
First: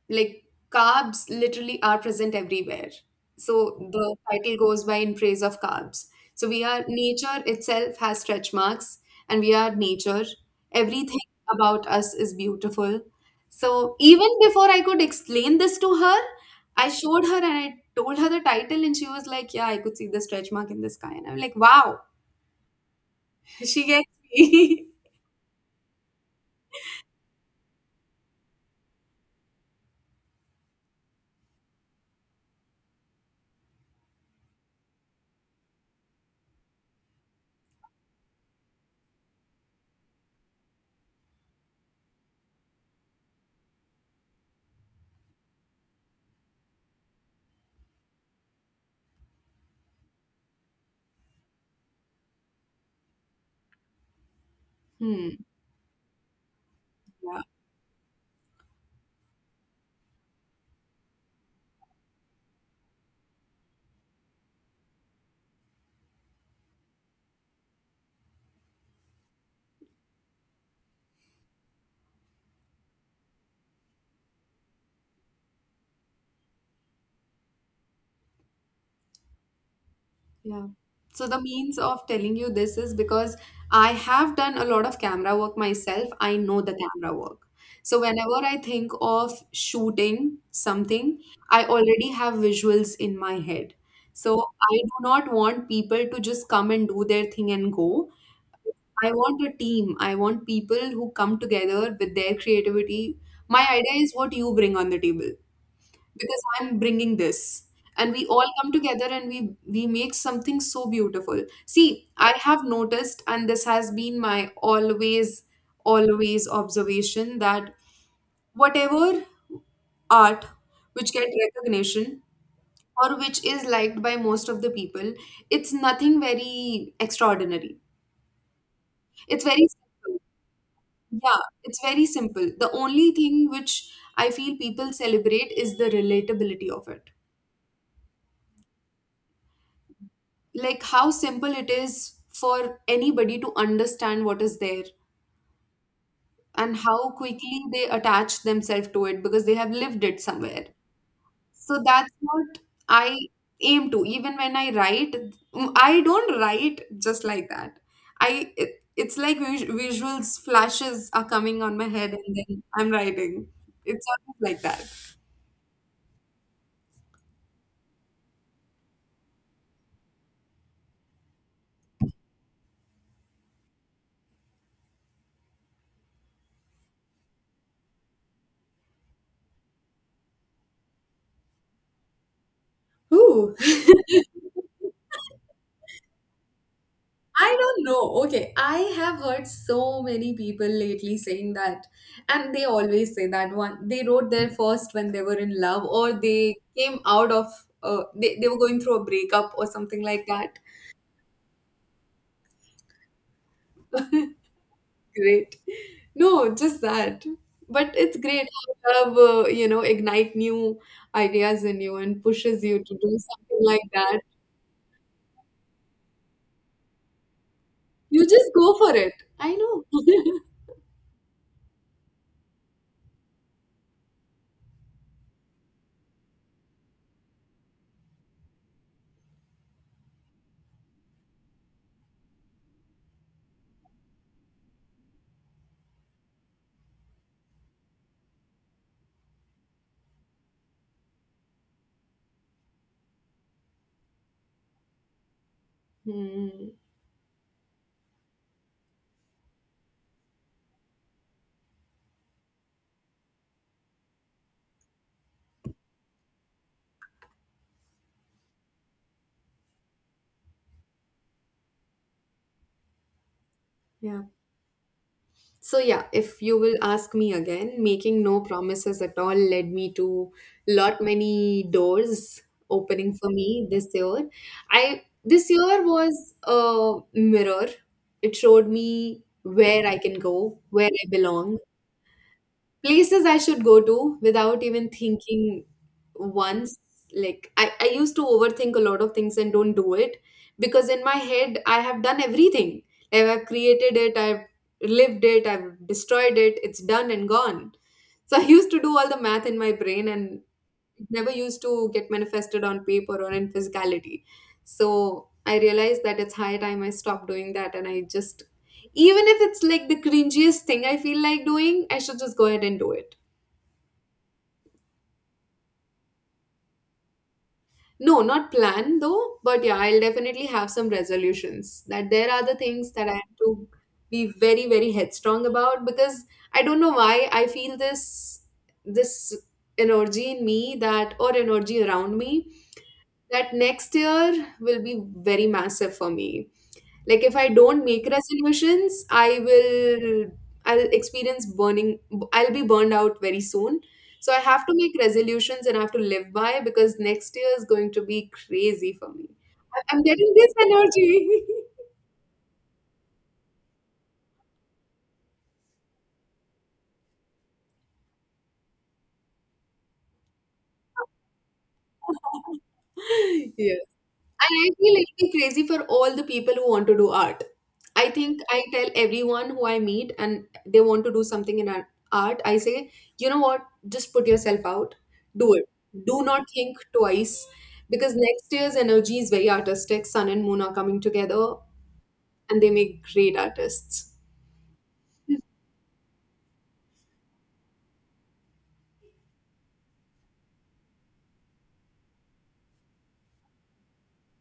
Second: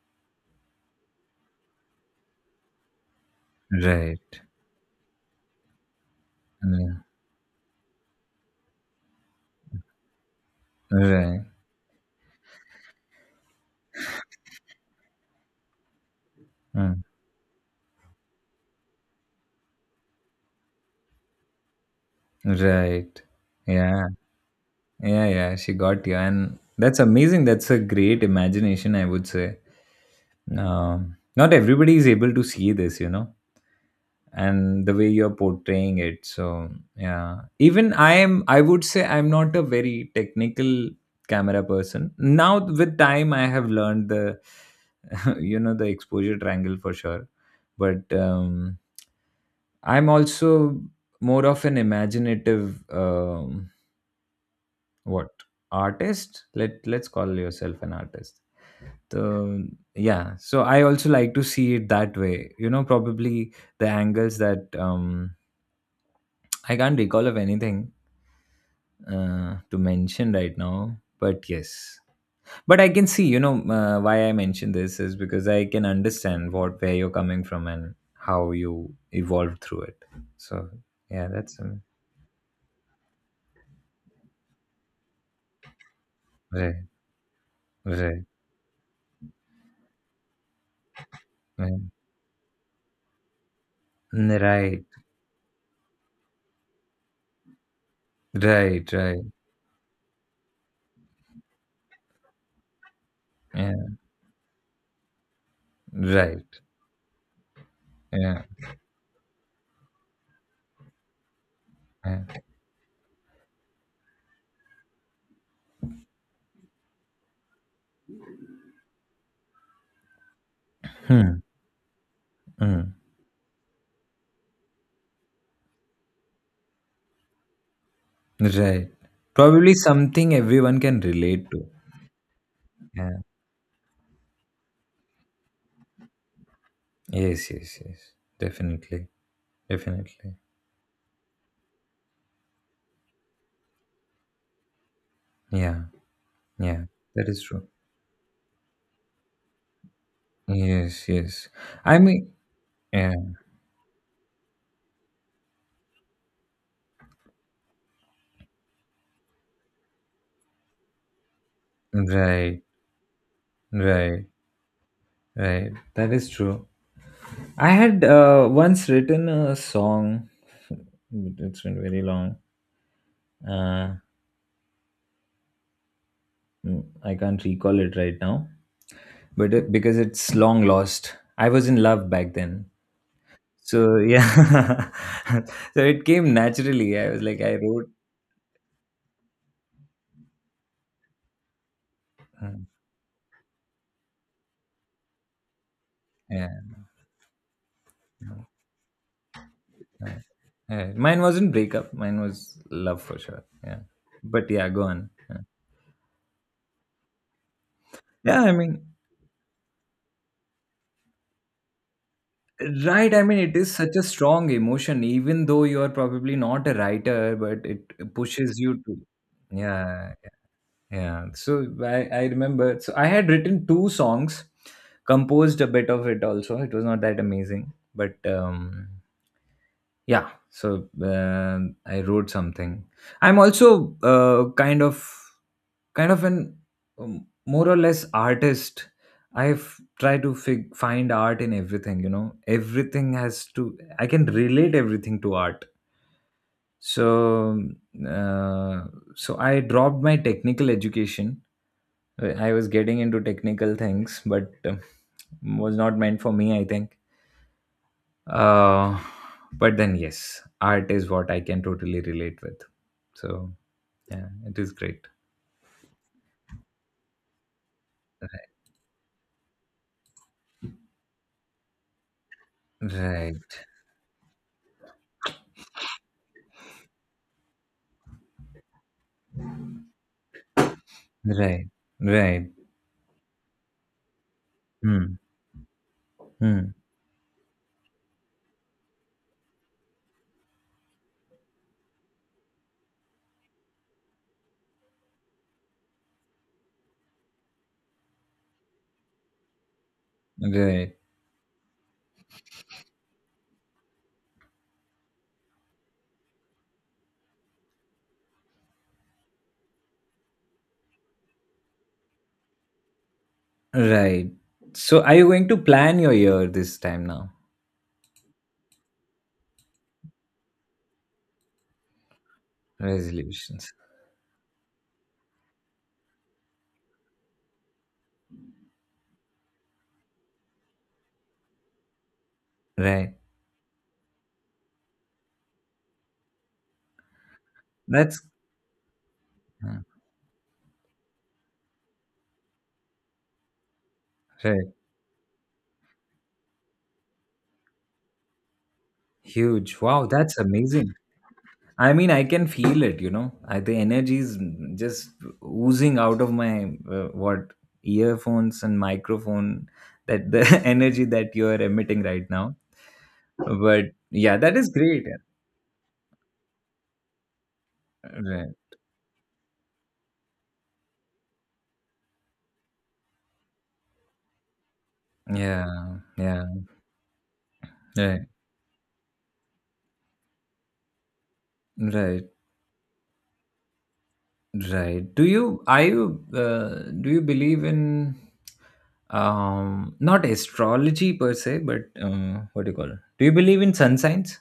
[SPEAKER 1] like, carbs literally are present everywhere. So the
[SPEAKER 2] Right.
[SPEAKER 1] title goes by in praise of carbs. So we are,
[SPEAKER 2] Yeah.
[SPEAKER 1] nature itself has stretch marks, and we are nature. Everything
[SPEAKER 2] Right.
[SPEAKER 1] about us is beautiful. So even before I could explain this to her, I
[SPEAKER 2] Hmm.
[SPEAKER 1] showed her and I told her the title, and she was like, "Yeah, I could see the stretch mark in the sky." And I'm like, wow,
[SPEAKER 2] Right.
[SPEAKER 1] she
[SPEAKER 2] Yeah.
[SPEAKER 1] gets me.
[SPEAKER 2] Yeah, yeah. She got you. And that's amazing. That's a great imagination, I would say. Not everybody is able to see this, you know, and the way you're portraying it. So yeah, even I am. I would say I'm not a very technical camera person. Now with time, I have learned the, you know, the exposure triangle for sure. But I'm also more of an imaginative what artist. Let's call
[SPEAKER 1] Hmm.
[SPEAKER 2] yourself an artist. So yeah, so I also like to see it that way. You know, probably the angles that I can't recall of anything to mention right now. But yes, but I can see. You know, why I mentioned this is because I can understand what where you're coming from and how you evolved through it. So
[SPEAKER 1] Yeah. So
[SPEAKER 2] yeah,
[SPEAKER 1] the
[SPEAKER 2] that's
[SPEAKER 1] means of telling you this is because I have done a lot of camera work myself. I know the
[SPEAKER 2] right,
[SPEAKER 1] camera work. So
[SPEAKER 2] right,
[SPEAKER 1] whenever I think of shooting something, I
[SPEAKER 2] right,
[SPEAKER 1] already have visuals in my head. So I
[SPEAKER 2] right,
[SPEAKER 1] do not want people to just come and do their thing and go.
[SPEAKER 2] right,
[SPEAKER 1] I
[SPEAKER 2] right.
[SPEAKER 1] want a team. I want people who come together with their creativity. My
[SPEAKER 2] Yeah,
[SPEAKER 1] idea is what you bring on the table, because
[SPEAKER 2] right.
[SPEAKER 1] I'm bringing this. And we
[SPEAKER 2] Yeah.
[SPEAKER 1] all come together, and we make something so beautiful. See, I
[SPEAKER 2] Yeah.
[SPEAKER 1] have noticed, and this has been my always, always observation that whatever art which get
[SPEAKER 2] Hmm.
[SPEAKER 1] recognition
[SPEAKER 2] Hmm.
[SPEAKER 1] or which is liked by most of the people, it's nothing very extraordinary.
[SPEAKER 2] Right.
[SPEAKER 1] It's very
[SPEAKER 2] Probably
[SPEAKER 1] simple.
[SPEAKER 2] something everyone can
[SPEAKER 1] Yeah,
[SPEAKER 2] relate to.
[SPEAKER 1] it's very simple. The only
[SPEAKER 2] Yeah.
[SPEAKER 1] thing which I feel people celebrate is the relatability of it,
[SPEAKER 2] Yes, yes, yes. Definitely. Definitely.
[SPEAKER 1] like how simple it is for anybody to understand what is there,
[SPEAKER 2] Yeah.
[SPEAKER 1] and
[SPEAKER 2] Yeah.
[SPEAKER 1] how
[SPEAKER 2] That is
[SPEAKER 1] quickly
[SPEAKER 2] true.
[SPEAKER 1] they attach themselves to it because they have lived it somewhere.
[SPEAKER 2] Yes, yes.
[SPEAKER 1] So
[SPEAKER 2] I
[SPEAKER 1] that's
[SPEAKER 2] mean,
[SPEAKER 1] what
[SPEAKER 2] yeah.
[SPEAKER 1] I aim to. Even when I write, I don't write just like that. I it's like visuals flashes are coming on my head, and
[SPEAKER 2] Right.
[SPEAKER 1] then I'm writing. It's
[SPEAKER 2] Right.
[SPEAKER 1] always like that.
[SPEAKER 2] Right. That is true. I had once written a song. It's been very long. Uh, I can't recall it right now, but it, because it's long lost. I was in love back then.
[SPEAKER 1] Ooh.
[SPEAKER 2] So yeah, so it came naturally. I was like, I
[SPEAKER 1] I don't
[SPEAKER 2] wrote,
[SPEAKER 1] know. Okay, I have heard so many people lately saying that, and they
[SPEAKER 2] Mm,
[SPEAKER 1] always say that one they wrote their first when they were in love, or
[SPEAKER 2] yeah,
[SPEAKER 1] they came out of
[SPEAKER 2] no,
[SPEAKER 1] they were going through a breakup or something
[SPEAKER 2] no,
[SPEAKER 1] like that.
[SPEAKER 2] yeah. Mine wasn't breakup. Mine was love for sure. Yeah, but yeah, go on. Yeah.
[SPEAKER 1] Great. No, just that. But it's
[SPEAKER 2] Yeah,
[SPEAKER 1] great
[SPEAKER 2] I mean,
[SPEAKER 1] how love, you know, ignite new ideas in you and pushes you to
[SPEAKER 2] right.
[SPEAKER 1] do
[SPEAKER 2] I mean, it
[SPEAKER 1] something
[SPEAKER 2] is
[SPEAKER 1] like
[SPEAKER 2] such a
[SPEAKER 1] that.
[SPEAKER 2] strong emotion, even though you are probably not a writer, but it
[SPEAKER 1] You just
[SPEAKER 2] pushes
[SPEAKER 1] go
[SPEAKER 2] you
[SPEAKER 1] for
[SPEAKER 2] to.
[SPEAKER 1] it. I know.
[SPEAKER 2] Yeah, yeah. So I remember. So I had written two songs, composed a bit of it also. It was not that amazing, but yeah. So I wrote something. I'm also kind of an more or less artist. I've tried to find art in everything. You know, everything has to. I can relate everything to art.
[SPEAKER 1] Hmm.
[SPEAKER 2] So uh, I dropped my technical education. I was getting into technical things, but was not meant for me. I think. Uh, but then, yes, art is what I can totally relate with. So,
[SPEAKER 1] Yeah.
[SPEAKER 2] yeah, it is great.
[SPEAKER 1] So, yeah, if you will ask me again, making no promises at all led me to lot many doors opening for
[SPEAKER 2] Right,
[SPEAKER 1] me this year. I this year was a mirror. It showed me where I can go, where I belong,
[SPEAKER 2] right, right.
[SPEAKER 1] places I should go to without even
[SPEAKER 2] Hmm,
[SPEAKER 1] thinking once.
[SPEAKER 2] hmm,
[SPEAKER 1] Like I used to overthink a lot of things and don't do it, because in my head I have done everything. Like I've created it, I've lived it, I've destroyed it, it's done and gone. So I used to do all the math in my brain, and
[SPEAKER 2] right,
[SPEAKER 1] it never used to get manifested on paper or in physicality. So I realized that it's high time I stopped doing that, and I just, even if it's like the cringiest thing I feel like doing, I should just go ahead and do it.
[SPEAKER 2] right. So, are you going to plan your year this time now?
[SPEAKER 1] No, not plan though, but yeah, I'll definitely have some resolutions that there are the things that I have to
[SPEAKER 2] Resolutions.
[SPEAKER 1] be very, very headstrong about, because I don't know why I feel this, this energy in me that, or energy around me
[SPEAKER 2] Right.
[SPEAKER 1] that next year will be very massive for me. Like if I don't make
[SPEAKER 2] That's
[SPEAKER 1] resolutions, I
[SPEAKER 2] uh,
[SPEAKER 1] will I'll experience burning, I'll be burned out very soon. So I have
[SPEAKER 2] right.
[SPEAKER 1] to make resolutions, and I have to live by, because next year is going to be crazy for me.
[SPEAKER 2] Huge.
[SPEAKER 1] I'm
[SPEAKER 2] Wow,
[SPEAKER 1] getting
[SPEAKER 2] that's
[SPEAKER 1] this
[SPEAKER 2] amazing.
[SPEAKER 1] energy.
[SPEAKER 2] I mean, I can feel it, you know. The energy is just oozing out of my what earphones and microphone. That the energy that you are emitting right now.
[SPEAKER 1] Yeah.
[SPEAKER 2] But yeah, that
[SPEAKER 1] And
[SPEAKER 2] is
[SPEAKER 1] I feel
[SPEAKER 2] great.
[SPEAKER 1] it'd be crazy for all the people who want to do art. I think
[SPEAKER 2] Right.
[SPEAKER 1] I tell everyone who I meet, and they want to do something in art, I say, you know what, just put yourself out, do it.
[SPEAKER 2] Yeah.
[SPEAKER 1] Do not
[SPEAKER 2] Yeah.
[SPEAKER 1] think twice, because
[SPEAKER 2] Right.
[SPEAKER 1] next year's energy is very artistic. Sun and moon are coming together,
[SPEAKER 2] Right.
[SPEAKER 1] and they make great artists.
[SPEAKER 2] Right. Do you are you do you believe in not astrology per se, but what do you call it? Do you believe in sun signs?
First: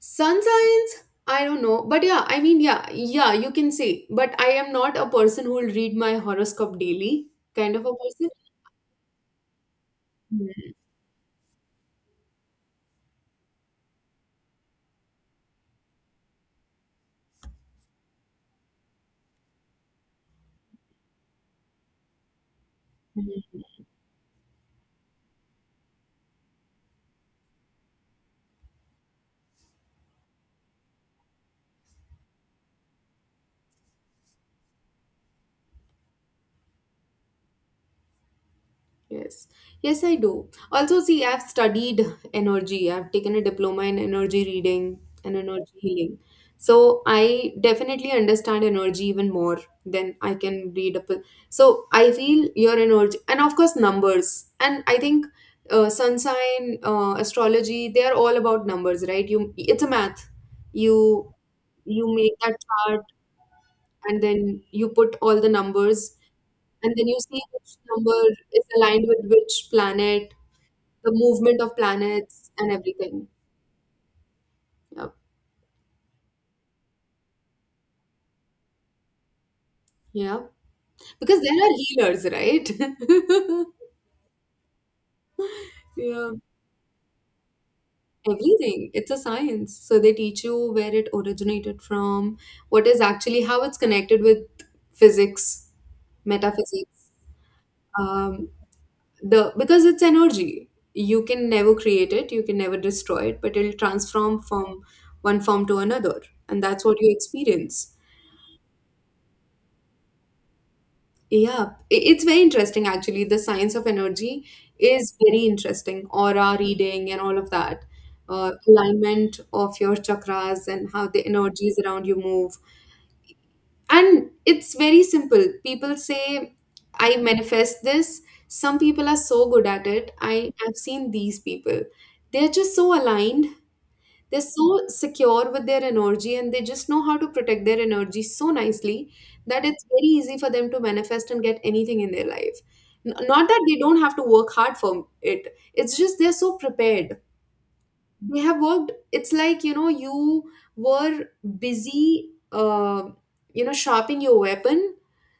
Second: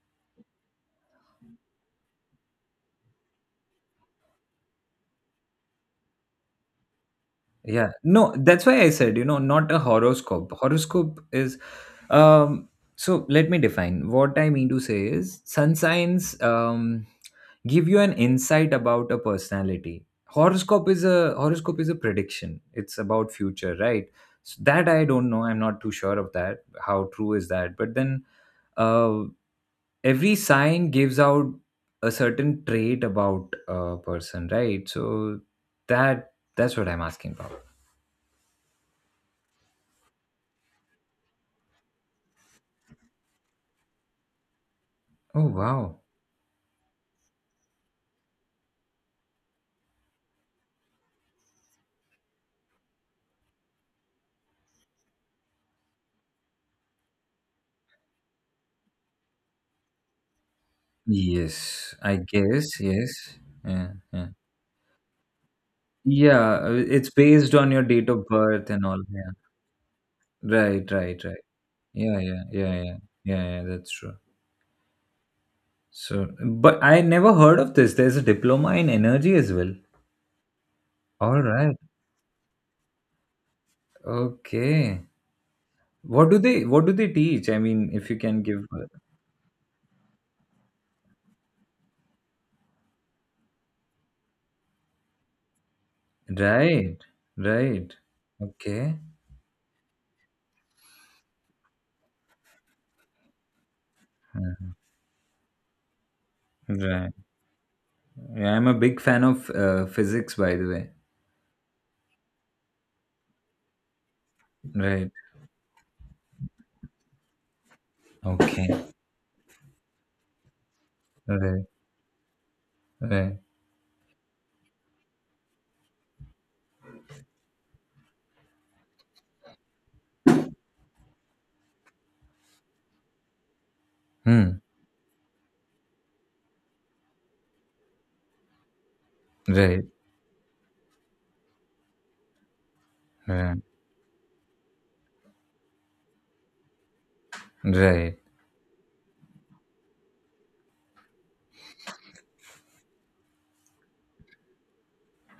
[SPEAKER 1] Sun signs? I don't know. But yeah, I mean, yeah, yeah, you can say. But I am not a person who will read my horoscope daily, kind of
[SPEAKER 2] Yeah,
[SPEAKER 1] a
[SPEAKER 2] no, that's why I said, you know, not a horoscope.
[SPEAKER 1] person.
[SPEAKER 2] Horoscope is, um, so let me define. What I mean to say is, sun signs give you an insight about a personality. Horoscope is a prediction. It's about future, right? So that I don't know. I'm not too sure of that. How true is that? But then, uh, every sign gives out a certain trait about a person, right? So that's what I'm asking about.
[SPEAKER 1] Yes, yes, I do. Also, see, I've studied energy. I've taken a diploma in energy reading and
[SPEAKER 2] Oh
[SPEAKER 1] energy
[SPEAKER 2] wow.
[SPEAKER 1] healing. So I definitely understand energy even more than I can read up. So I feel your energy, and of course, numbers. And I think sun sign, astrology, they are all about numbers, right? You, it's a math. You
[SPEAKER 2] Yes,
[SPEAKER 1] you
[SPEAKER 2] I
[SPEAKER 1] make that
[SPEAKER 2] guess.
[SPEAKER 1] chart,
[SPEAKER 2] Yes. Yeah.
[SPEAKER 1] and
[SPEAKER 2] Yeah.
[SPEAKER 1] then you put all the numbers,
[SPEAKER 2] Yeah.
[SPEAKER 1] and then
[SPEAKER 2] It's
[SPEAKER 1] you see
[SPEAKER 2] based on
[SPEAKER 1] which
[SPEAKER 2] your date
[SPEAKER 1] number
[SPEAKER 2] of
[SPEAKER 1] is
[SPEAKER 2] birth and all.
[SPEAKER 1] aligned
[SPEAKER 2] Yeah.
[SPEAKER 1] with which planet,
[SPEAKER 2] Right.
[SPEAKER 1] the
[SPEAKER 2] Right. Right.
[SPEAKER 1] movement of
[SPEAKER 2] Yeah. Yeah.
[SPEAKER 1] planets, and
[SPEAKER 2] Yeah. Yeah.
[SPEAKER 1] everything.
[SPEAKER 2] Yeah. Yeah. That's true.
[SPEAKER 1] Yeah,
[SPEAKER 2] So, but I never heard of this. There's a diploma in energy as well.
[SPEAKER 1] yeah.
[SPEAKER 2] All
[SPEAKER 1] Because there are
[SPEAKER 2] right.
[SPEAKER 1] healers, right?
[SPEAKER 2] Okay.
[SPEAKER 1] Yeah,
[SPEAKER 2] What do they teach? I mean, if you can give.
[SPEAKER 1] everything. It's a science. So they teach you where it originated from, what is actually how it's connected with physics,
[SPEAKER 2] Right.
[SPEAKER 1] metaphysics.
[SPEAKER 2] Right.
[SPEAKER 1] Um,
[SPEAKER 2] Okay.
[SPEAKER 1] the because it's energy. You can never create it. You can never destroy it, but it'll transform
[SPEAKER 2] Uh,
[SPEAKER 1] from one form to another, and that's what you
[SPEAKER 2] Right.
[SPEAKER 1] experience.
[SPEAKER 2] Yeah, I'm a big fan of physics, by the way.
[SPEAKER 1] Yeah, it's very interesting actually. The science of energy
[SPEAKER 2] Right.
[SPEAKER 1] is very interesting. Aura reading and all of that,
[SPEAKER 2] Okay.
[SPEAKER 1] alignment of your chakras and how the
[SPEAKER 2] Right.
[SPEAKER 1] energies around you move.
[SPEAKER 2] Right.
[SPEAKER 1] And it's very simple. People say, I manifest this. Some people are so good at it. I have seen these people. They're just so aligned, they're
[SPEAKER 2] Hmm.
[SPEAKER 1] so secure with their energy, and they just know how to protect their energy so nicely that
[SPEAKER 2] Right.
[SPEAKER 1] it's very easy for them to manifest and get anything in their life. Not
[SPEAKER 2] Right.
[SPEAKER 1] that they don't have to work hard for it, it's just they're so prepared.
[SPEAKER 2] Right.
[SPEAKER 1] They have worked, it's like, you know, you were busy, you know, sharpening your weapon,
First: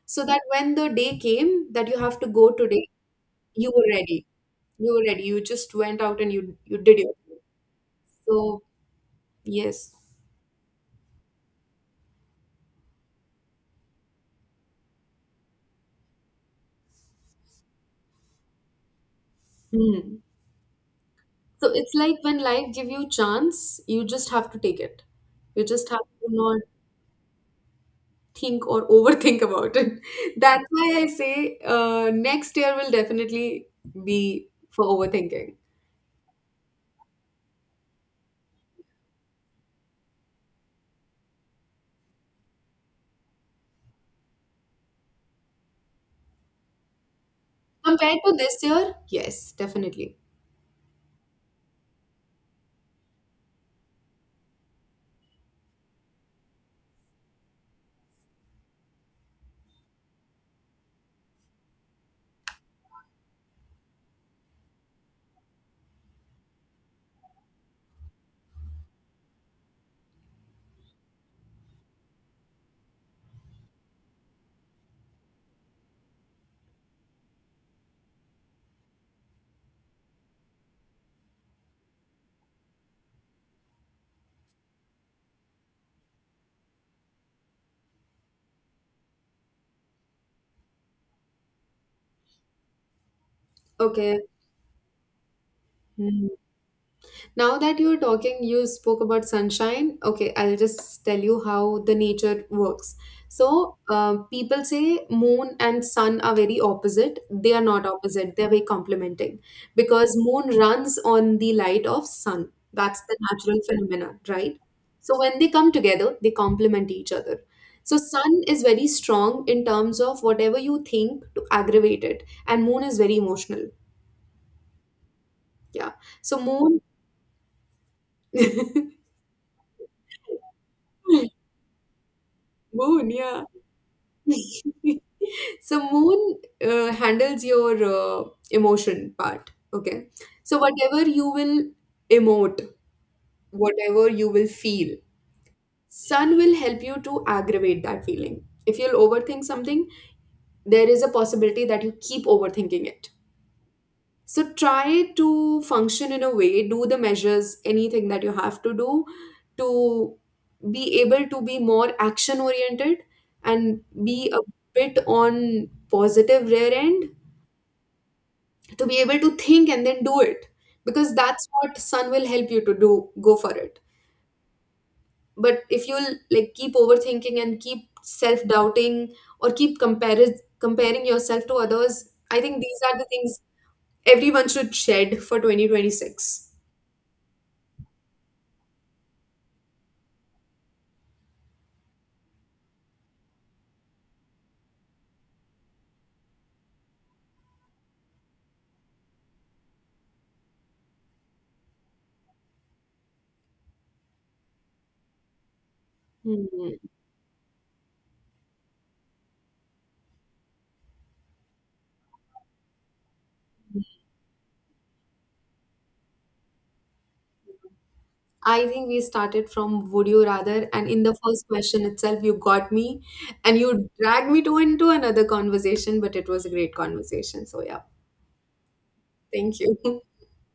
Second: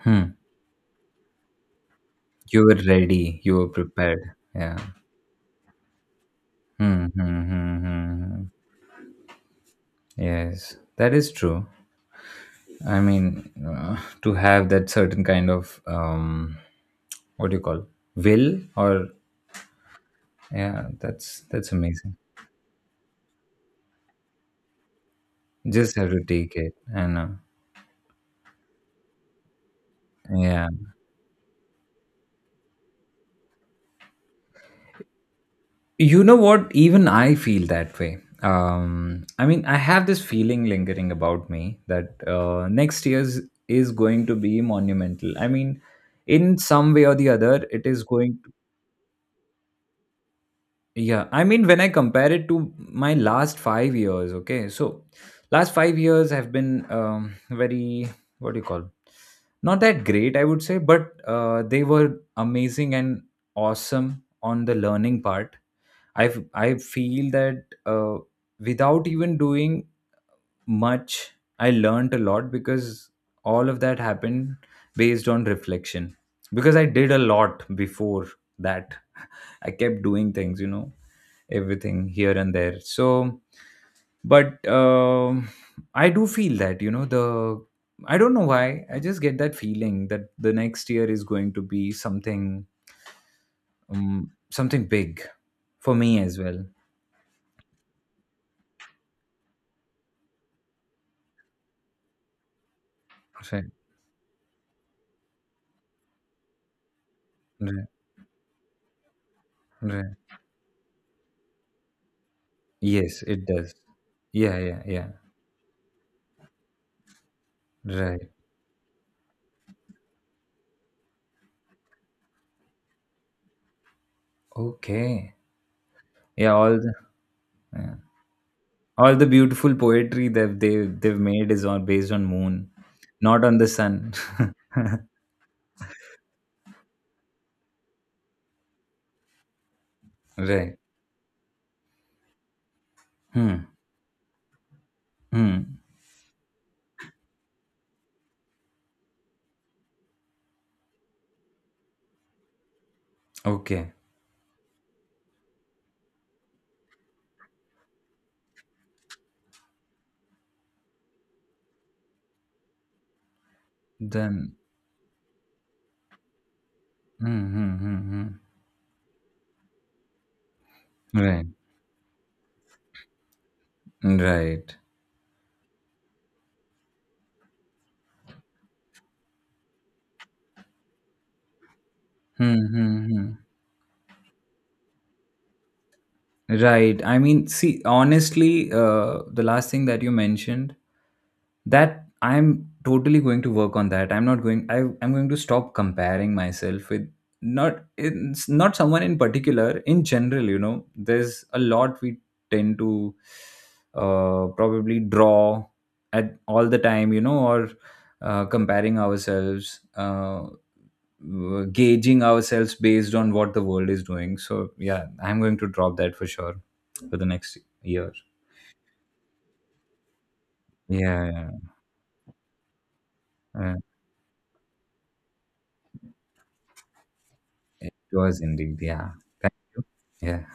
[SPEAKER 2] Hmm.
[SPEAKER 1] so that when the day came that you have to go
[SPEAKER 2] You were
[SPEAKER 1] today,
[SPEAKER 2] ready. You were
[SPEAKER 1] you were ready.
[SPEAKER 2] prepared. Yeah.
[SPEAKER 1] You were ready. You just went out, and you did
[SPEAKER 2] Hmm. Hmm.
[SPEAKER 1] your thing.
[SPEAKER 2] Hmm. Hmm. Hmm.
[SPEAKER 1] So yes.
[SPEAKER 2] Yes, that is true. I mean, to have that certain kind of what do you call will or
[SPEAKER 1] Hmm.
[SPEAKER 2] yeah, that's
[SPEAKER 1] So
[SPEAKER 2] that's
[SPEAKER 1] it's
[SPEAKER 2] amazing.
[SPEAKER 1] like when life give you chance, you just have to take it. You just
[SPEAKER 2] Just
[SPEAKER 1] have
[SPEAKER 2] have to
[SPEAKER 1] to
[SPEAKER 2] take
[SPEAKER 1] not
[SPEAKER 2] it. I know.
[SPEAKER 1] think or overthink about it. That's
[SPEAKER 2] Yeah.
[SPEAKER 1] why I say next year will definitely be for overthinking.
[SPEAKER 2] You know what? Even I feel that way. I mean, I have this feeling lingering about me that next year's is going to be monumental. I mean, in some way or the other, it is
[SPEAKER 1] Compared to
[SPEAKER 2] going to.
[SPEAKER 1] this year, yes, definitely.
[SPEAKER 2] Yeah, I mean, when I compare it to my last 5 years, okay, so last 5 years have been very, what do you call, not that great, I would say, but they were amazing and awesome on the learning part. i f- I feel that without even doing much I learned a lot because all of that happened based on reflection because I did a lot before that I kept doing things, you know, everything here and there. So but I do feel that you know the I don't know why I just get that feeling that the next year is going to be something
[SPEAKER 1] Okay.
[SPEAKER 2] something big for me as well.
[SPEAKER 1] Now that you're talking, you spoke about sunshine. Okay, I'll just tell you how the nature works.
[SPEAKER 2] Right,
[SPEAKER 1] So, people say moon and sun are very opposite. They are not
[SPEAKER 2] right,
[SPEAKER 1] opposite, they're very complementing,
[SPEAKER 2] right.
[SPEAKER 1] because moon runs on the light of sun. That's the
[SPEAKER 2] Yes, it
[SPEAKER 1] natural
[SPEAKER 2] does.
[SPEAKER 1] phenomenon,
[SPEAKER 2] Yeah,
[SPEAKER 1] right?
[SPEAKER 2] yeah, yeah.
[SPEAKER 1] So when they come together, they complement each other. So
[SPEAKER 2] Right.
[SPEAKER 1] sun is very strong in terms of whatever you think to aggravate it, and moon is very emotional.
[SPEAKER 2] Okay.
[SPEAKER 1] Yeah. So,
[SPEAKER 2] Yeah, all
[SPEAKER 1] moon.
[SPEAKER 2] the yeah, all the beautiful poetry that they've made is on based on moon,
[SPEAKER 1] Moon, yeah.
[SPEAKER 2] not on the sun.
[SPEAKER 1] So moon handles your emotion part, okay? So
[SPEAKER 2] Right.
[SPEAKER 1] whatever you will emote,
[SPEAKER 2] Hmm.
[SPEAKER 1] whatever you will feel,
[SPEAKER 2] Hmm.
[SPEAKER 1] sun will help you to aggravate that feeling. If you'll overthink something, there is a possibility that you keep overthinking it.
[SPEAKER 2] Okay.
[SPEAKER 1] So try to function in a way, do the measures, anything that you have to do to be able to be more action oriented, and be a
[SPEAKER 2] Then.
[SPEAKER 1] bit on positive rear end,
[SPEAKER 2] Hmm. Hmm. Hmm.
[SPEAKER 1] to be able to think and then do it, because
[SPEAKER 2] Hmm. Right.
[SPEAKER 1] that's what sun will help you to do, go for it.
[SPEAKER 2] Right.
[SPEAKER 1] But if you'll like keep overthinking and keep self doubting, or keep comparing yourself to others, I think
[SPEAKER 2] Hmm.
[SPEAKER 1] these are
[SPEAKER 2] Hmm.
[SPEAKER 1] the
[SPEAKER 2] Hmm.
[SPEAKER 1] things everyone should shed for 2026.
[SPEAKER 2] Right. I mean, see, honestly, the last thing that you mentioned, that I'm totally going to work on that. I'm not going. I'm going to stop comparing myself with not it's not someone in particular. In general, you know, there's a lot we tend to probably draw at all
[SPEAKER 1] Hmm.
[SPEAKER 2] the time, you know, or comparing ourselves. Gauging ourselves based on what the world is doing. So yeah, I'm going to drop that for sure for the next year.
[SPEAKER 1] I think we started from would you rather, and in the
[SPEAKER 2] Yeah,
[SPEAKER 1] first
[SPEAKER 2] yeah.
[SPEAKER 1] question itself, you got me and
[SPEAKER 2] Uh,
[SPEAKER 1] you dragged me to into another conversation, but it was a great conversation. So, yeah,
[SPEAKER 2] it was indeed. Yeah. Thank
[SPEAKER 1] thank you.
[SPEAKER 2] you. Yeah.